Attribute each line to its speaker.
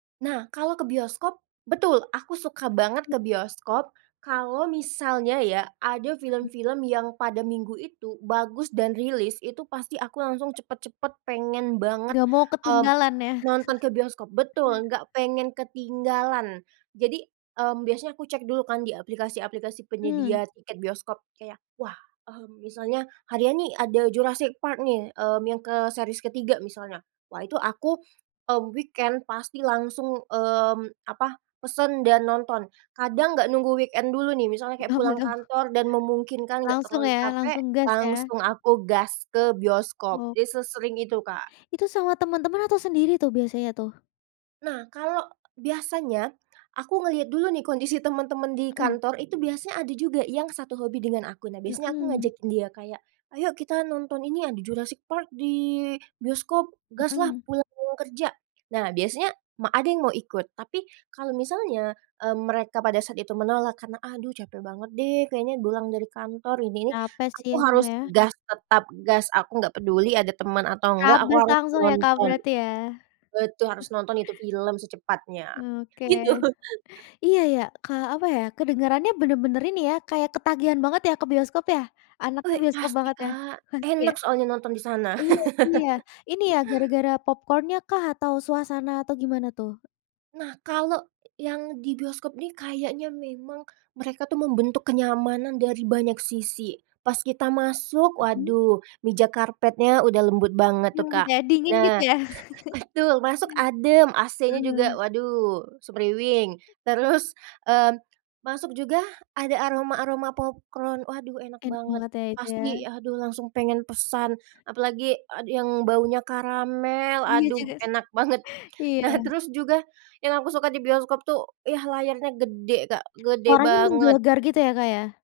Speaker 1: Nah, kalau ke bioskop, betul aku suka banget
Speaker 2: M
Speaker 1: ke bioskop kalau misalnya ya, ada
Speaker 2: Mhm.
Speaker 1: film-film yang pada minggu itu bagus dan rilis itu pasti aku langsung cepet-cepet pengen banget,
Speaker 2: Enggak mau
Speaker 1: mmm,
Speaker 2: ketinggalan ya?
Speaker 1: nonton ke bioskop betul enggak pengen ketinggalan. Jadi, mmm, biasanya aku cek dulu kan di aplikasi-aplikasi
Speaker 2: Mhm.
Speaker 1: penyedia tiket bioskop kayak, "Wah, mmm, misalnya harian nih ada Jurassic Park nih, mmm, yang ke series ke-3," misalnya. Wah itu aku, mmm, weekend pasti langsung, mmm, apa? Pesen dan nonton kadang nggak nunggu weekend dulu nih misalnya kayak
Speaker 2: Suka
Speaker 1: pulang
Speaker 2: medem.
Speaker 1: kantor dan memungkinkan enggak
Speaker 2: Langsung
Speaker 1: terlalu
Speaker 2: ya,
Speaker 1: capek
Speaker 2: langsung gas ya?
Speaker 1: langsung aku gas ke bioskop,
Speaker 2: Oh.
Speaker 1: jadi sesering itu, Kak.
Speaker 2: Itu sama teman-teman atau sendiri tuh biasanya tuh?
Speaker 1: Nah, kalau biasanya, aku ngelihat dulu nih kondisi temen-temen di
Speaker 2: Mhm.
Speaker 1: kantor itu biasanya ada juga yang satu hobi dengan aku. Nah, biasanya aku
Speaker 2: Mhm.
Speaker 1: ngajakin kayak dia kayak, "Ayo kita nonton ini yang di Jurassic Park di bioskop, gas lah
Speaker 2: Mhm.
Speaker 1: pulang kerja," nah biasanya, ma ada yang mau ikut tapi kalau misalnya, mmm, mereka pada saat itu menolak karena, "Aduh capek banget deh kayaknya pulang dari kantor ini ini,"
Speaker 2: Capek sih
Speaker 1: aku
Speaker 2: ya, Kak,
Speaker 1: harus
Speaker 2: ya?
Speaker 1: gas, tetap gas aku enggak peduli ada teman atau enggak aku
Speaker 2: Terabas
Speaker 1: harus
Speaker 2: langsung ya, Kak,
Speaker 1: nonton.
Speaker 2: berarti ya?
Speaker 1: Betul harus nonton itu film secepatnya.
Speaker 2: Oke,
Speaker 1: Gitu.
Speaker 2: iya ya? Ka apa ya kedengarannya bener-bener ini ya, kayak ketagihan banget ya ke bioskop ya, anaknya
Speaker 1: We,
Speaker 2: bioskop
Speaker 1: pasti,
Speaker 2: banget ya,
Speaker 1: Kak.
Speaker 2: pasti ya?
Speaker 1: Enak soalnya nonton di sana.
Speaker 2: Iya sih ya, ini ya gara-gara popcorn nya kah, atau suasana atau gimana tuh?
Speaker 1: Nah, kalau yang di bioskop nih kayaknya memang mereka tuh membentuk kenyamanan dari banyak sisi, pas kita masuk
Speaker 2: Mhm.
Speaker 1: waduh meja karpetnya udah lembut banget tuh,
Speaker 2: Mmm,
Speaker 1: Kak.
Speaker 2: kaya dingin gitu
Speaker 1: Nah,
Speaker 2: ya?
Speaker 1: betul masuk adem AC-nya juga
Speaker 2: Mmm.
Speaker 1: waduh semriwing, terus, eee, masuk juga ada aroma-aroma popcron waduh enak
Speaker 2: Enak
Speaker 1: banget,
Speaker 2: banget ya, itu ya.
Speaker 1: pasti aduh langsung pengen pesan, apalagi ad yang baunya karamel
Speaker 2: Iya
Speaker 1: aduh
Speaker 2: juga sih,
Speaker 1: enak banget. Nah,
Speaker 2: iya.
Speaker 1: terus juga yang aku suka di bioskop tuh ya, layarnya gede, Kak, gede
Speaker 2: Suaranya
Speaker 1: banget.
Speaker 2: menggelegar gitu ya, Kak, ya?